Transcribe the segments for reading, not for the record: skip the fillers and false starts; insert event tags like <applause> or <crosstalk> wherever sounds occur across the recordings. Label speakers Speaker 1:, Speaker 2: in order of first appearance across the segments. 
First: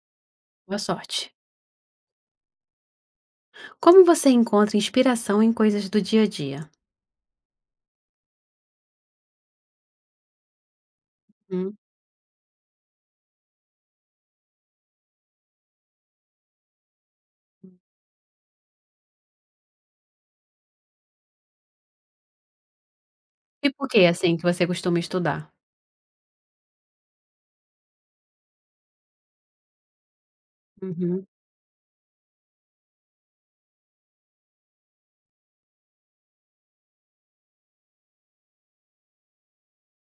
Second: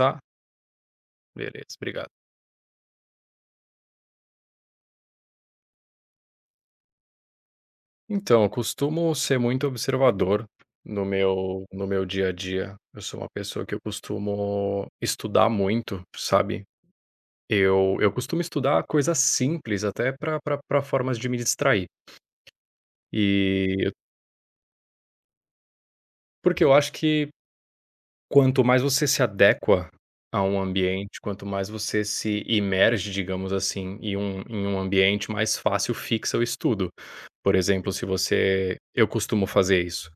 Speaker 1: Tá?
Speaker 2: Boa sorte.
Speaker 1: Beleza, obrigado.
Speaker 2: Como você encontra inspiração em coisas do dia a dia?
Speaker 1: Então, eu costumo ser muito observador no meu
Speaker 2: Hum.
Speaker 1: no meu dia a dia. Eu sou uma pessoa que eu costumo estudar muito, sabe? Eu costumo estudar coisas simples até para pra pra formas de me distrair. E
Speaker 2: Tipo o
Speaker 1: eu-
Speaker 2: que, assim, que você costuma estudar?
Speaker 1: Porque eu acho que quanto mais você se adequa a um ambiente,
Speaker 2: Uhum,
Speaker 1: quanto mais você se imerge, digamos assim, em um ambiente, mais fácil fixa o estudo. Por exemplo, se você eu costumo fazer isso.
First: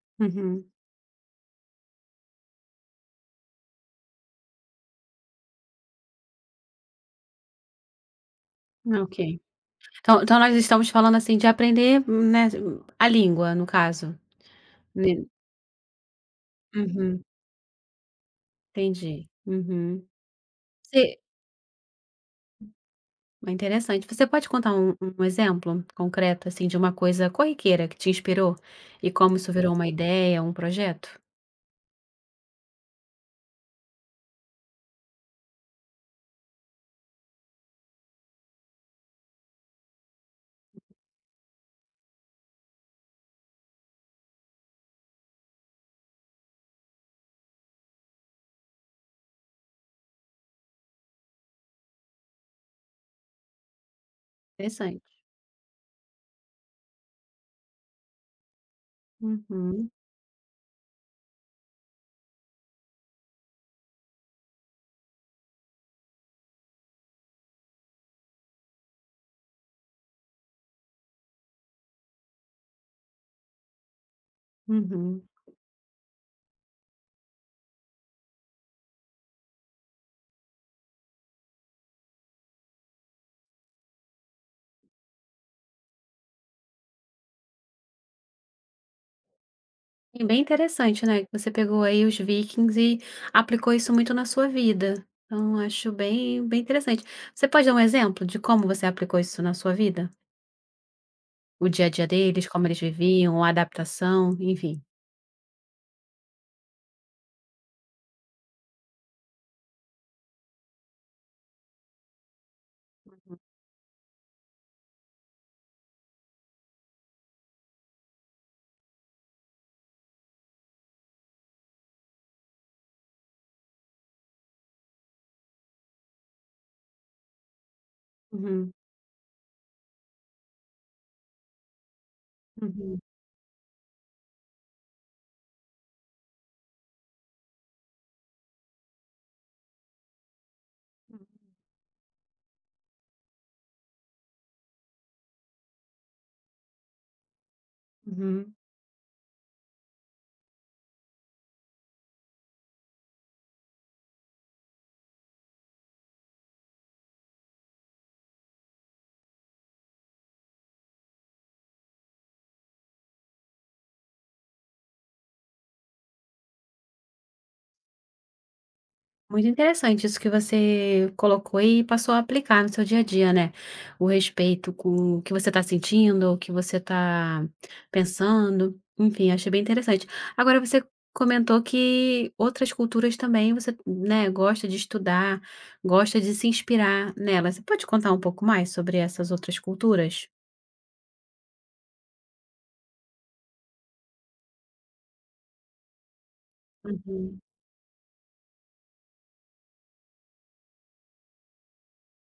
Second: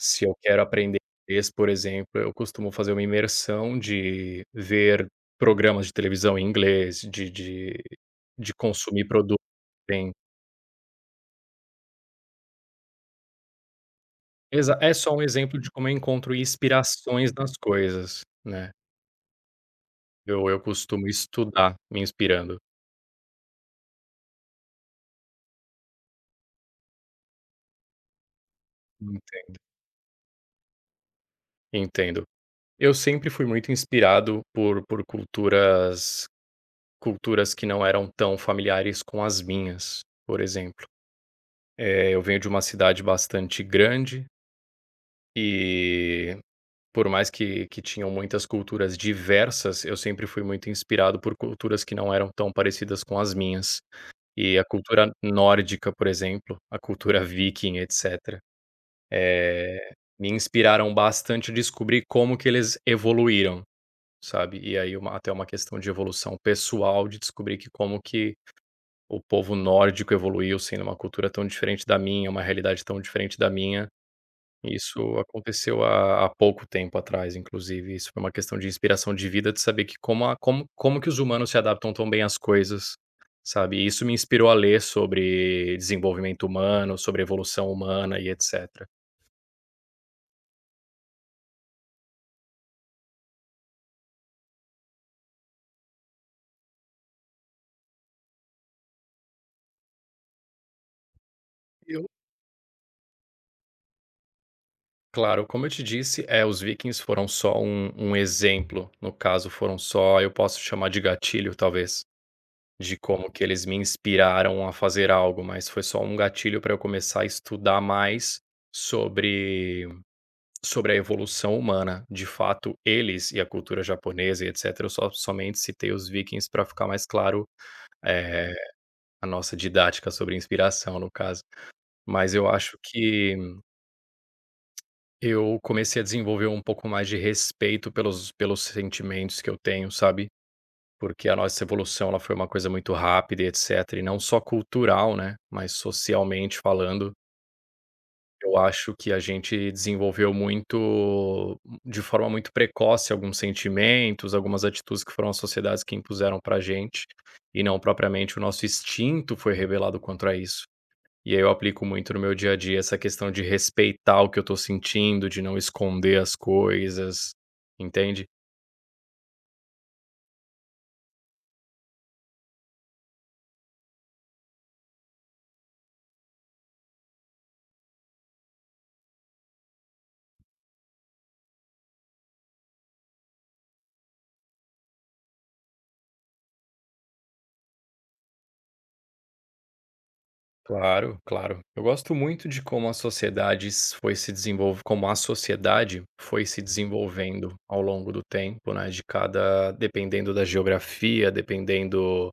Speaker 1: Se eu quero
Speaker 2: uhum.
Speaker 1: aprender inglês, por exemplo, eu costumo fazer uma imersão de ver programas de televisão em inglês, de consumir produtos
Speaker 2: Ok.
Speaker 1: em
Speaker 2: Então nós estamos falando, assim, de aprender, né, a língua, no caso,
Speaker 1: exa é só um
Speaker 2: né?
Speaker 1: exemplo de como eu encontro
Speaker 2: Uhum,
Speaker 1: inspirações nas coisas, né.
Speaker 2: entendi. Uhum.
Speaker 1: Eu costumo
Speaker 2: Você
Speaker 1: estudar me inspirando.
Speaker 2: é interessante. Você pode contar um exemplo concreto, assim, de uma coisa corriqueira que te inspirou e como isso
Speaker 1: Enten
Speaker 2: virou uma ideia, um projeto?
Speaker 1: Entendo. Eu sempre fui muito inspirado por culturas culturas que não eram tão familiares com as minhas, por exemplo. Eu venho de uma cidade bastante grande e por mais que tinham muitas culturas diversas, eu sempre fui muito inspirado por culturas que não eram tão parecidas com as minhas. E a
Speaker 2: Interessante.
Speaker 1: cultura nórdica, por exemplo, a cultura viking, etc,
Speaker 2: Uhum,
Speaker 1: eh, me inspiraram bastante a descobrir como que eles evoluíram, sabe. E aí uma até uma questão de evolução pessoal, de descobrir que como que o povo nórdico evoluiu, sendo uma cultura tão diferente da minha, uma realidade tão diferente da minha. Isso
Speaker 2: uhum.
Speaker 1: aconteceu há pouco tempo atrás, inclusive, isso foi uma questão de inspiração de vida, de saber que como a como como que os humanos se adaptam tão bem às coisas, sabe, e isso me inspirou a ler sobre desenvolvimento humano, sobre evolução humana e etcétera.
Speaker 2: É bem interessante, né, que você pegou aí os Vikings e aplicou isso muito na sua vida. Então, acho bem, bem interessante. Você pode dar um exemplo de como você aplicou isso na sua vida? O dia a
Speaker 1: Eu
Speaker 2: dia deles, como eles viviam, a adaptação, enfim.
Speaker 1: Claro, como eu te disse, é os vikings foram só um exemplo, no caso foram só eu posso chamar de gatilho talvez, de como que eles me inspiraram a fazer algo, mas foi só um gatilho para eu começar a estudar mais sobre sobre a evolução humana, de fato, eles e a cultura japonesa e etc, eu só somente citei os vikings para ficar mais claro, eh,
Speaker 2: Uhum,
Speaker 1: a nossa didática sobre inspiração, no caso. Mas eu acho
Speaker 2: uhum,
Speaker 1: que eu comecei a desenvolver um pouco mais de respeito pelos sentimentos que eu tenho, sabe, porque a nossa evolução, ela foi uma coisa muito rápida e etc, e não só cultural, né, mas socialmente falando.
Speaker 2: uhum.
Speaker 1: Eu acho que a gente desenvolveu muito de forma muito precoce alguns sentimentos, algumas atitudes que foram as sociedades que impuseram pra gente, e não propriamente o nosso instinto foi revelado contra isso. E aí eu aplico muito no meu dia a dia essa questão de respeitar o que eu tô sentindo, de não esconder as coisas, entende?
Speaker 2: Muito interessante isso que você colocou e passou a aplicar no seu dia a dia, né? O respeito com o que você está sentindo, o que você está pensando. Enfim, achei bem interessante. Agora, você comentou que outras culturas também você, né, gosta de estudar, gosta de se inspirar nelas. Você pode contar um pouco mais sobre essas outras culturas?
Speaker 1: Claro, claro. Eu gosto muito de como a sociedade foi se desenvolve, como a sociedade foi se
Speaker 2: Uhum,
Speaker 1: desenvolvendo ao longo do tempo, né? De cada, dependendo da geografia, dependendo,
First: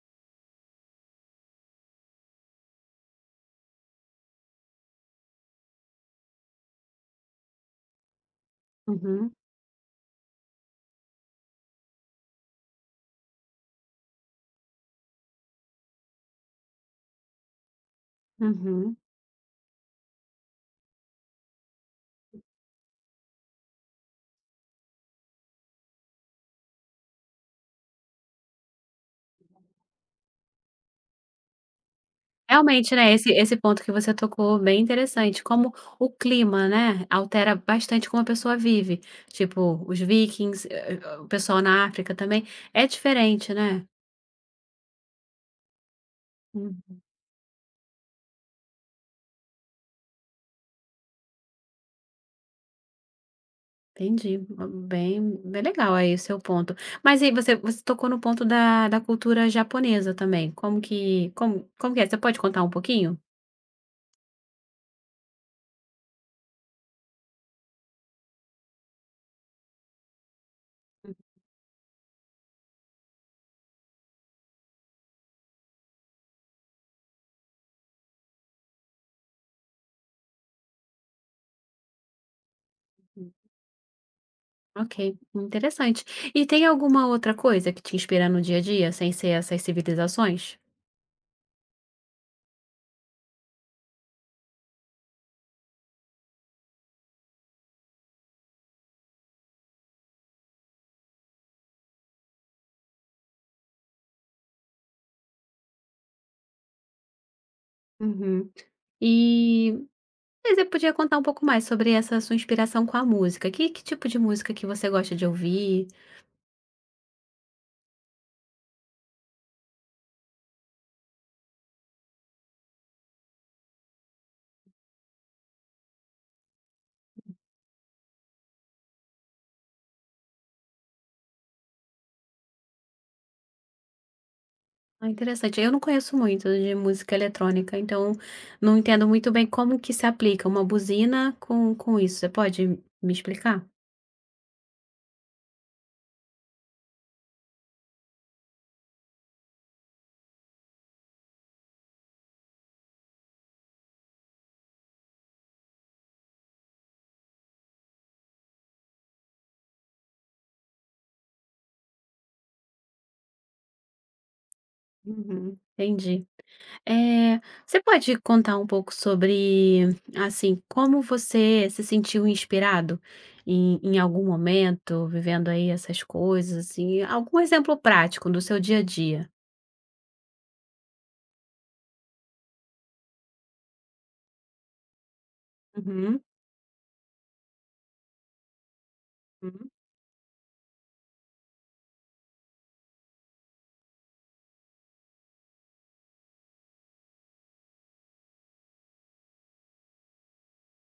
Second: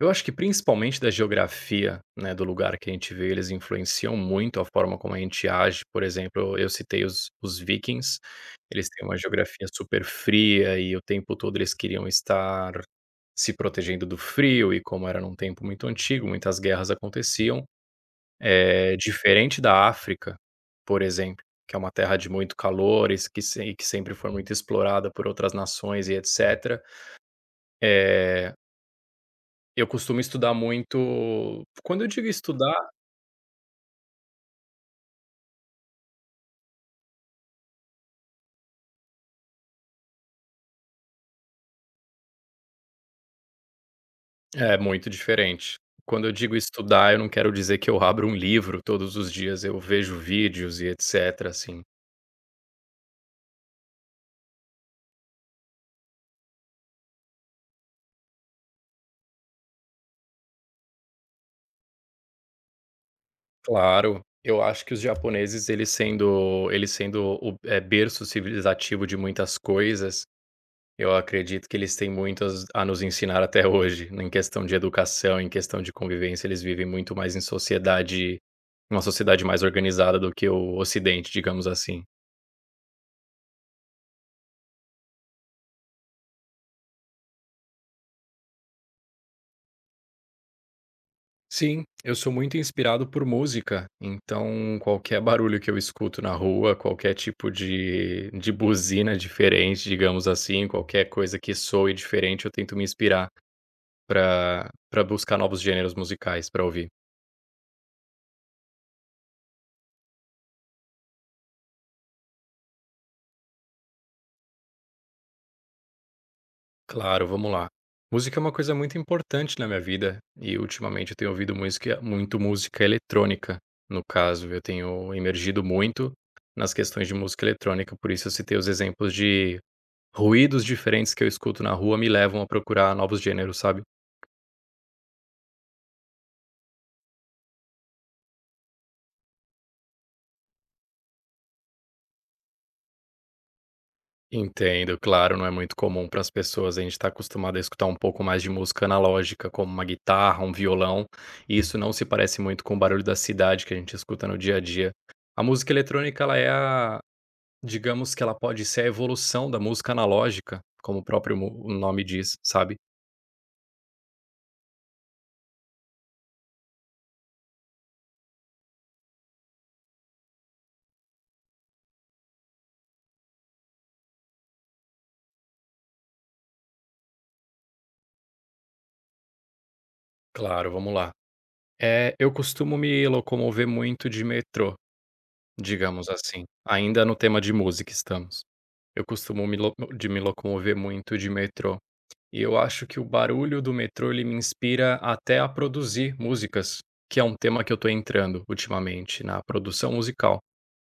Speaker 1: eu acho que principalmente da geografia, né? Do lugar que a gente vê, eles influenciam muito a forma como a gente age. Por exemplo, eu citei os vikings. Eles têm uma
Speaker 2: uhum,
Speaker 1: geografia super fria e o tempo todo eles queriam estar se protegendo do frio e como era num tempo muito antigo, muitas guerras aconteciam
Speaker 2: uhum.
Speaker 1: diferente da África, por exemplo, que é uma terra de muito calor, isso que se e que sempre foi muito explorada por outras nações e etcétera, eh, eu costumo estudar muito quando eu digo estudar
Speaker 2: Realmente, né, esse ponto que você tocou, bem interessante, como o clima, né, altera bastante como a pessoa vive. Tipo, os vikings, o pessoal na África também, é diferente, né.
Speaker 1: é muito diferente. Quando eu digo
Speaker 2: Hum,
Speaker 1: estudar, eu não quero dizer que eu abro um livro todos os dias, eu vejo vídeos e etcétera, assim.
Speaker 2: entendi. Bem bem legal aí o seu ponto. Mas aí você tocou no ponto da cultura japonesa também, como que como como que é? Você pode contar um pouquinho?
Speaker 1: Claro, eu acho que os japoneses, eles sendo o berço civilizativo de muitas coisas. Eu acredito que eles têm muito as a nos ensinar até hoje, né, em questão de educação, em questão de convivência, eles vivem muito mais em sociedade, uma sociedade mais organizada do que o ocidente, digamos assim.
Speaker 2: Ok, interessante. E tem alguma outra coisa que te inspira no dia a dia, sem ser essas civilizações?
Speaker 1: Sim, eu sou muito inspirado por música, então qualquer barulho que eu escuto na rua, qualquer tipo de buzina diferente, digamos assim, qualquer coisa que soe diferente, eu tento me inspirar para buscar novos gêneros musicais para ouvir.
Speaker 2: Uhum. E, mas você podia contar um pouco mais sobre essa sua inspiração com a música. Que tipo de música que você gosta de ouvir?
Speaker 1: Claro, vamos lá. Música é uma coisa muito importante na minha vida e ultimamente eu tenho ouvido música, muito música eletrônica. No caso, eu tenho emergido muito nas questões de música eletrônica, por isso eu citei os exemplos de ruídos diferentes que eu escuto na rua me levam a procurar novos gêneros, sabe?
Speaker 2: Ah, interessante. Eu não conheço muito de música eletrônica, então não entendo muito bem como que se aplica uma buzina com isso. Você pode me explicar?
Speaker 1: Entendo, claro, não é muito comum para as pessoas. A gente está acostumado a escutar um pouco mais de música analógica, como uma guitarra, um violão, e isso não se parece muito com o barulho da cidade que a gente escuta no dia a dia. A música eletrônica, ela é a Digamos que ela pode ser a evolução da música analógica, como o próprio mu o nome diz, sabe.
Speaker 2: Uhum, entendi. Você pode contar um pouco sobre, assim, como você se sentiu inspirado em algum momento, vivendo aí essas coisas, assim, algum exemplo prático do seu dia a dia?
Speaker 1: Claro, vamos lá. Eu costumo me locomover muito de metrô, digamos
Speaker 2: Uhum,
Speaker 1: assim, ainda no tema de música estamos. Eu costumo me
Speaker 2: uhum.
Speaker 1: lo de Me locomover muito de metrô, e eu acho que o barulho do metrô ele me inspira até a produzir músicas, que é um tema que eu estou entrando ultimamente na produção musical.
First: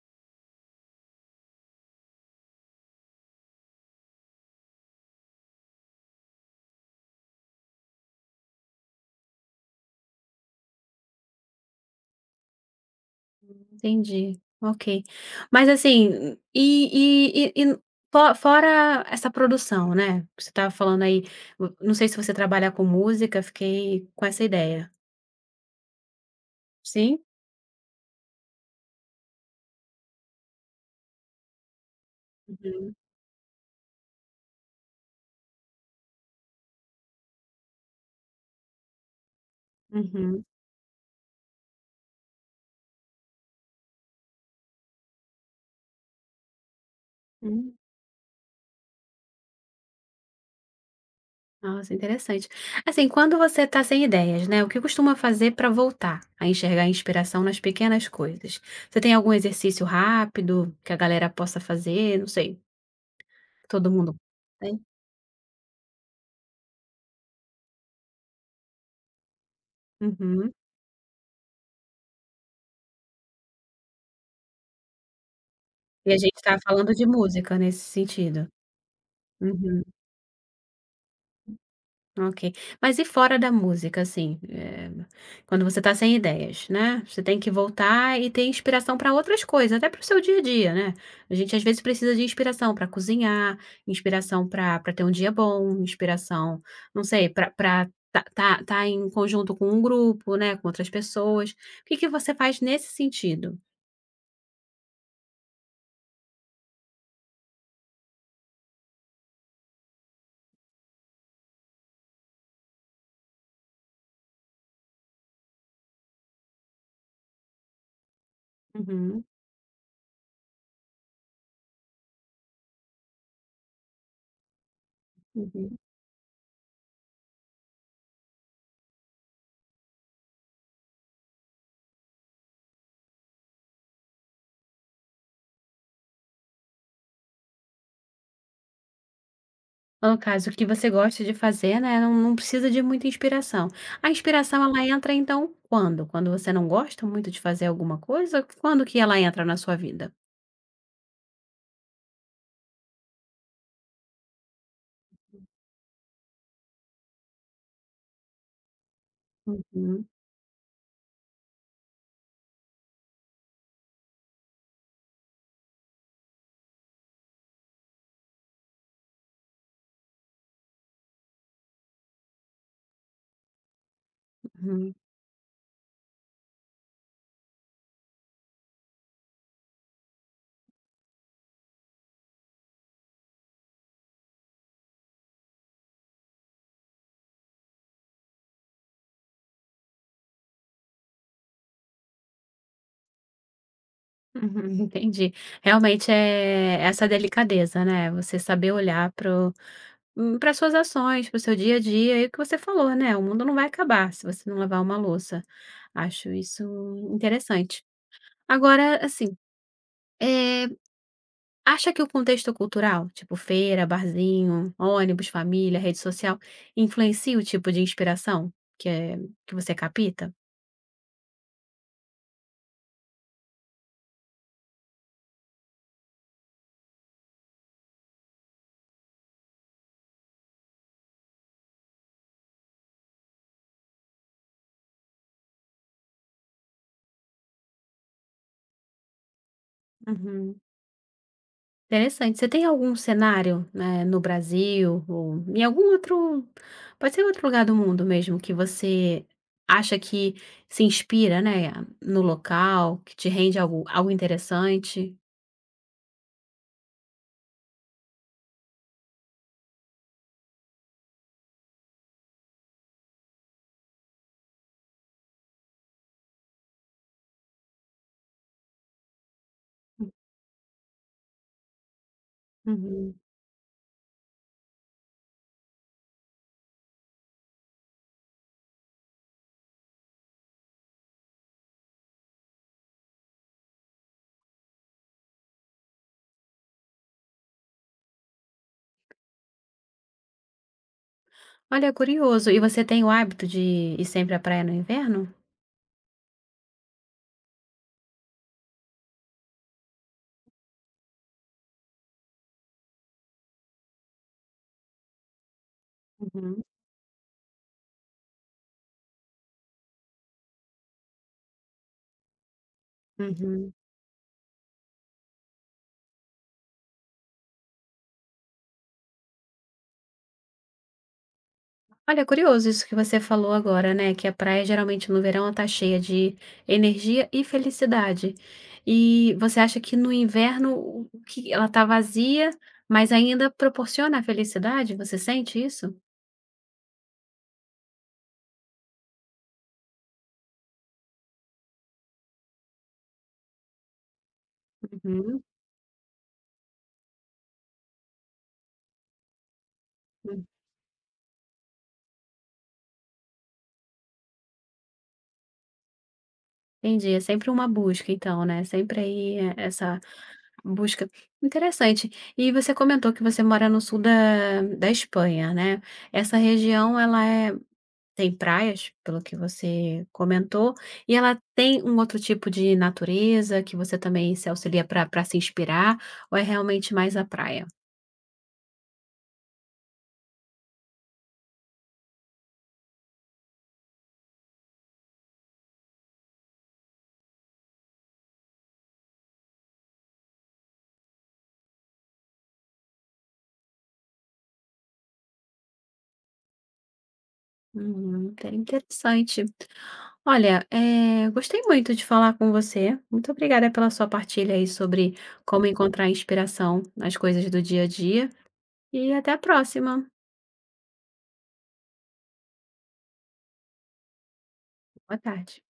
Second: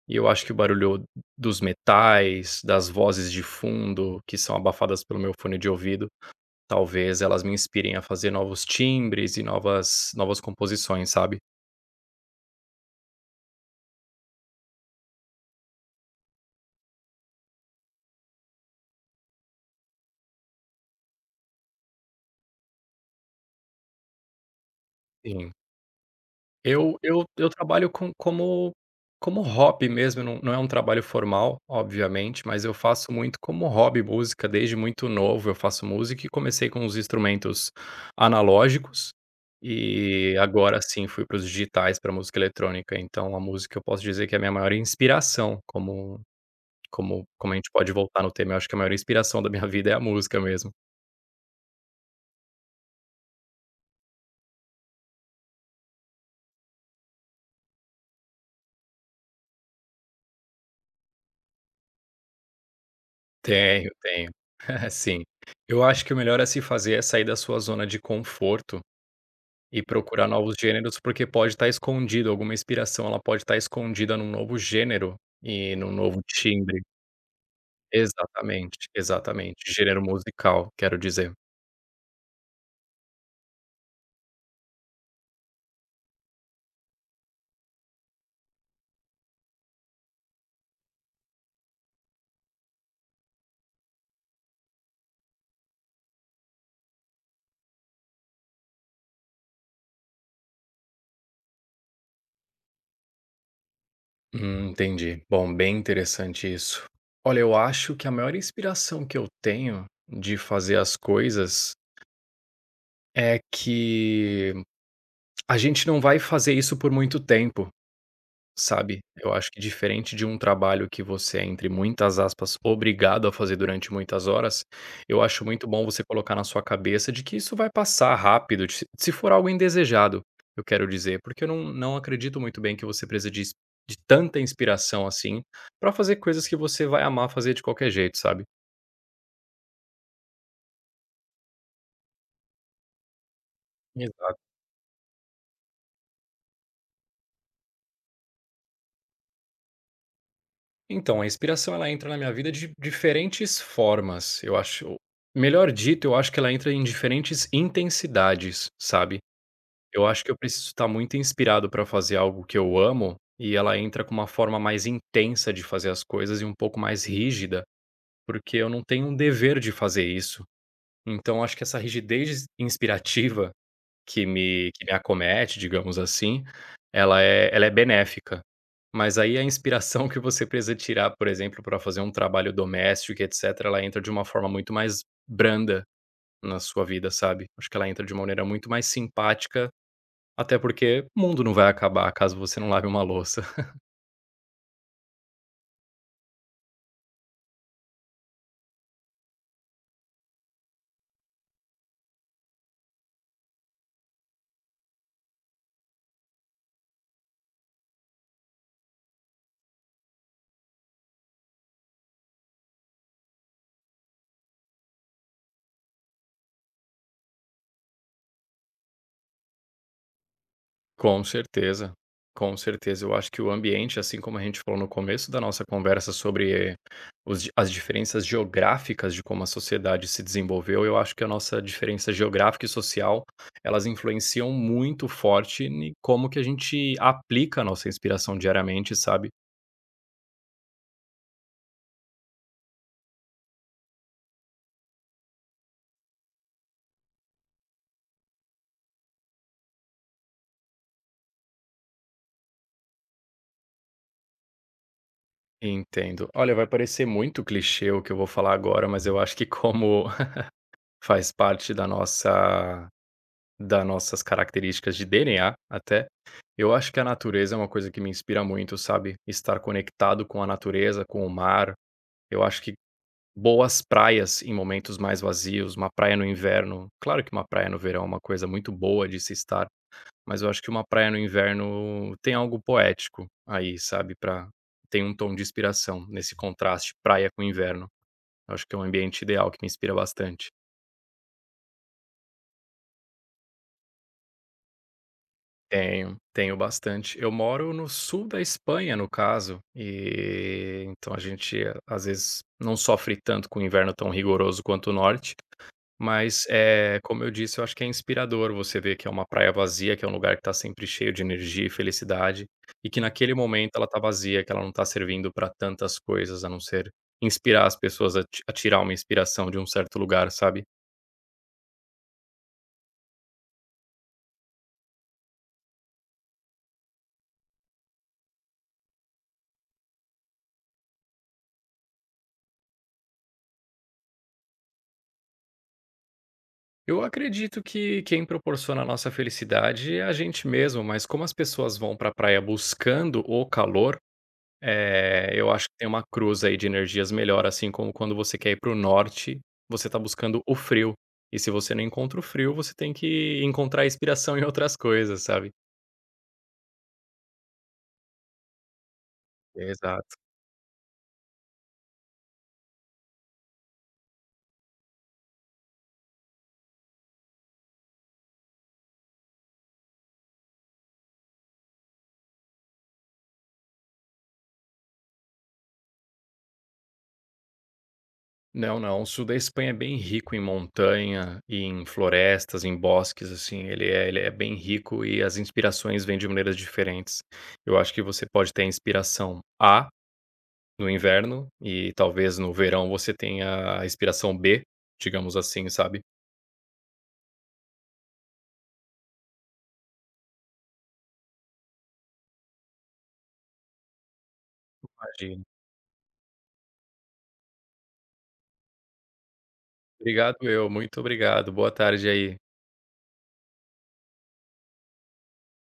Speaker 1: E eu acho que o barulho dos metais, das vozes de fundo que são abafadas pelo meu fone de ouvido, talvez elas me inspirem a fazer novos timbres e novas composições, sabe.
Speaker 2: Entendi, ok. Mas assim, e fo fora essa produção, né, que você estava falando aí, vo não sei se você trabalha com música, fiquei com essa ideia.
Speaker 1: Sim. Eu
Speaker 2: Sim?
Speaker 1: eu eu trabalho como hobby mesmo, não é um trabalho formal, obviamente, mas eu faço muito como hobby música desde muito novo, eu faço música e comecei com os instrumentos analógicos, e
Speaker 2: Uhum,
Speaker 1: agora sim fui para os digitais, para música eletrônica, então a música eu posso dizer que é a minha maior inspiração, como a gente
Speaker 2: uhum.
Speaker 1: pode voltar no tema, eu acho que a maior inspiração da minha <laughs> vida é a música mesmo.
Speaker 2: Nossa, interessante. Assim, quando você está sem ideias, né, o que costuma fazer para voltar a enxergar a inspiração nas pequenas coisas? Você tem algum exercício rápido que a galera possa fazer? Não sei,
Speaker 1: Tenho,
Speaker 2: todo mundo
Speaker 1: tenho.
Speaker 2: tem?
Speaker 1: <laughs> Sim. Eu acho que o melhor a se fazer é sair da sua zona de conforto e procurar
Speaker 2: Uhum.
Speaker 1: novos gêneros, porque pode estar escondido, alguma inspiração, ela pode estar escondida num novo gênero e num
Speaker 2: E a
Speaker 1: novo
Speaker 2: gente está
Speaker 1: timbre.
Speaker 2: falando de música nesse sentido.
Speaker 1: Exatamente, exatamente,
Speaker 2: Uhum.
Speaker 1: gênero musical, quero dizer.
Speaker 2: Ok. Mas e fora da música, assim, quando você tá sem ideias, né? Você tem que voltar e ter inspiração para outras coisas, até para o seu dia a dia, né? A gente às vezes precisa de inspiração para cozinhar, inspiração para para ter um dia bom, inspiração, não sei, para para tá, tá, tá em conjunto com um grupo, né? Com outras pessoas. O que que você faz nesse sentido?
Speaker 1: Entendi. Bom, bem interessante isso. Olha, eu acho que a maior inspiração que eu tenho de fazer as coisas é que a gente não vai fazer isso por muito tempo. Sabe,
Speaker 2: Uhum,
Speaker 1: eu acho que diferente de um trabalho que você é, entre muitas aspas, "obrigado" a fazer durante muitas horas, eu acho muito
Speaker 2: uhum.
Speaker 1: bom você colocar na sua cabeça de que isso vai passar rápido, se for algo indesejado, eu quero dizer, porque eu não acredito muito bem que você precise de tanta inspiração assim, pra fazer coisas que você vai amar fazer de qualquer jeito, sabe.
Speaker 2: No caso, o que você gosta de fazer, né, não não precisa de muita inspiração. A
Speaker 1: Exato.
Speaker 2: inspiração ela entra então quando? Quando você não gosta muito de fazer alguma coisa? Quando que ela entra na sua vida?
Speaker 1: Então, a inspiração ela entra na minha vida de diferentes formas, eu acho melhor dito, eu acho que ela entra em diferentes intensidades, sabe. Eu
Speaker 2: Uhum,
Speaker 1: acho que eu preciso estar muito inspirado para fazer algo que eu amo, e ela entra com uma forma mais intensa de fazer as coisas e um pouco mais rígida, porque eu não tenho um dever de fazer isso. Então acho que essa rigidez inspirativa que me
Speaker 2: uhum,
Speaker 1: acomete, digamos assim, ela é benéfica. Mas aí a inspiração <laughs> que você precisa tirar, por exemplo, para fazer um trabalho doméstico e etcétera, ela entra de uma forma muito mais branda na sua vida, sabe. Acho que ela entra de uma maneira muito mais simpática até porque o mundo não vai acabar caso você não lave uma louça. <laughs>
Speaker 2: uhum, <laughs> entendi. Realmente é essa delicadeza, né, você saber olhar para para suas ações, para o seu dia a dia e o que você falou, né, o mundo não vai acabar se você não lavar uma louça. Acho isso interessante. Agora, assim, eh Acha que o contexto cultural, tipo feira, barzinho, ônibus, família, rede social, influencia o tipo de inspiração que, é, que você capta?
Speaker 1: Com certeza, com certeza. Eu acho que o ambiente, assim como a gente falou no começo da nossa conversa sobre os as diferenças geográficas de como a sociedade se desenvolveu, eu acho que a nossa diferença geográfica e social, elas influenciam muito forte em como que a gente aplica a nossa inspiração diariamente, sabe.
Speaker 2: Uhum. Interessante. Você tem algum cenário, né, no Brasil ou em algum outro, pode ser outro lugar do mundo mesmo, que você acha que se inspira, né, no local, que te rende algo, algo interessante?
Speaker 1: Entendo. Olha, vai parecer muito clichê o que eu vou falar agora, mas eu acho que como <laughs> faz parte da nossa das nossas características de DNA até, eu acho que a natureza é uma coisa que me inspira muito, sabe, estar conectado com a natureza, com o mar. Eu acho que
Speaker 2: Uhum.
Speaker 1: boas praias em momentos mais vazios, uma praia no inverno, claro que uma praia no verão é uma coisa muito boa de se estar, mas eu acho que uma praia no inverno tem algo poético aí, sabe, pra tem um tom de inspiração nesse contraste praia com inverno. Eu acho que é um ambiente ideal que me inspira bastante.
Speaker 2: Olha, curioso. E você tem o hábito de ir sempre à praia no inverno?
Speaker 1: Tenho, tenho bastante. Eu moro no sul da Espanha, no caso, e então a gente às vezes não sofre tanto com o inverno tão rigoroso quanto o norte, mas,
Speaker 2: Uhum,
Speaker 1: é como eu disse, eu acho que é inspirador você ver que é uma praia vazia, que é um lugar que está sempre cheio de energia e felicidade, e que naquele momento
Speaker 2: uhum.
Speaker 1: ela está vazia, que ela não está servindo para tantas coisas a não ser inspirar as pessoas a tirar uma inspiração de um certo lugar, sabe?
Speaker 2: Olha, curioso isso que você falou agora, né, que a praia geralmente no verão tá cheia de energia e felicidade. E você acha que no inverno o que ela tá vazia, mas ainda proporciona a felicidade? Você sente isso?
Speaker 1: Eu acredito que quem proporciona a nossa felicidade é a gente mesmo, mas como as pessoas vão para a praia buscando o calor,
Speaker 2: Uhum,
Speaker 1: eu acho que tem uma cruz aí de energias melhor, assim como quando você quer ir para o norte, você está buscando
Speaker 2: hum.
Speaker 1: o frio. E se você não encontra o frio, você tem que encontrar inspiração em outras coisas, sabe.
Speaker 2: Entendi, é sempre uma busca então, né, sempre aí é, essa
Speaker 1: Exato.
Speaker 2: Busca. Interessante. E você comentou que você mora no sul da Espanha, né. Essa região ela é tem praias, pelo que você comentou, e ela tem um outro tipo de natureza que você também se auxilia para para se inspirar, ou é realmente mais a praia?
Speaker 1: Não, não. O sul da Espanha é bem rico em montanha, em florestas, em bosques, assim. Ele é bem rico e as inspirações vêm de maneiras diferentes. Eu acho que você pode ter a inspiração A no inverno e talvez no verão você tenha a inspiração B, digamos assim, sabe?
Speaker 2: Uhum, inter interessante. Olha, gostei muito de falar com você, muito obrigada pela sua partilha aí sobre
Speaker 1: Imagina.
Speaker 2: como encontrar inspiração nas coisas do dia a dia, e até a próxima.
Speaker 1: Obrigado eu, muito obrigado. Boa tarde aí.
Speaker 2: Boa tarde.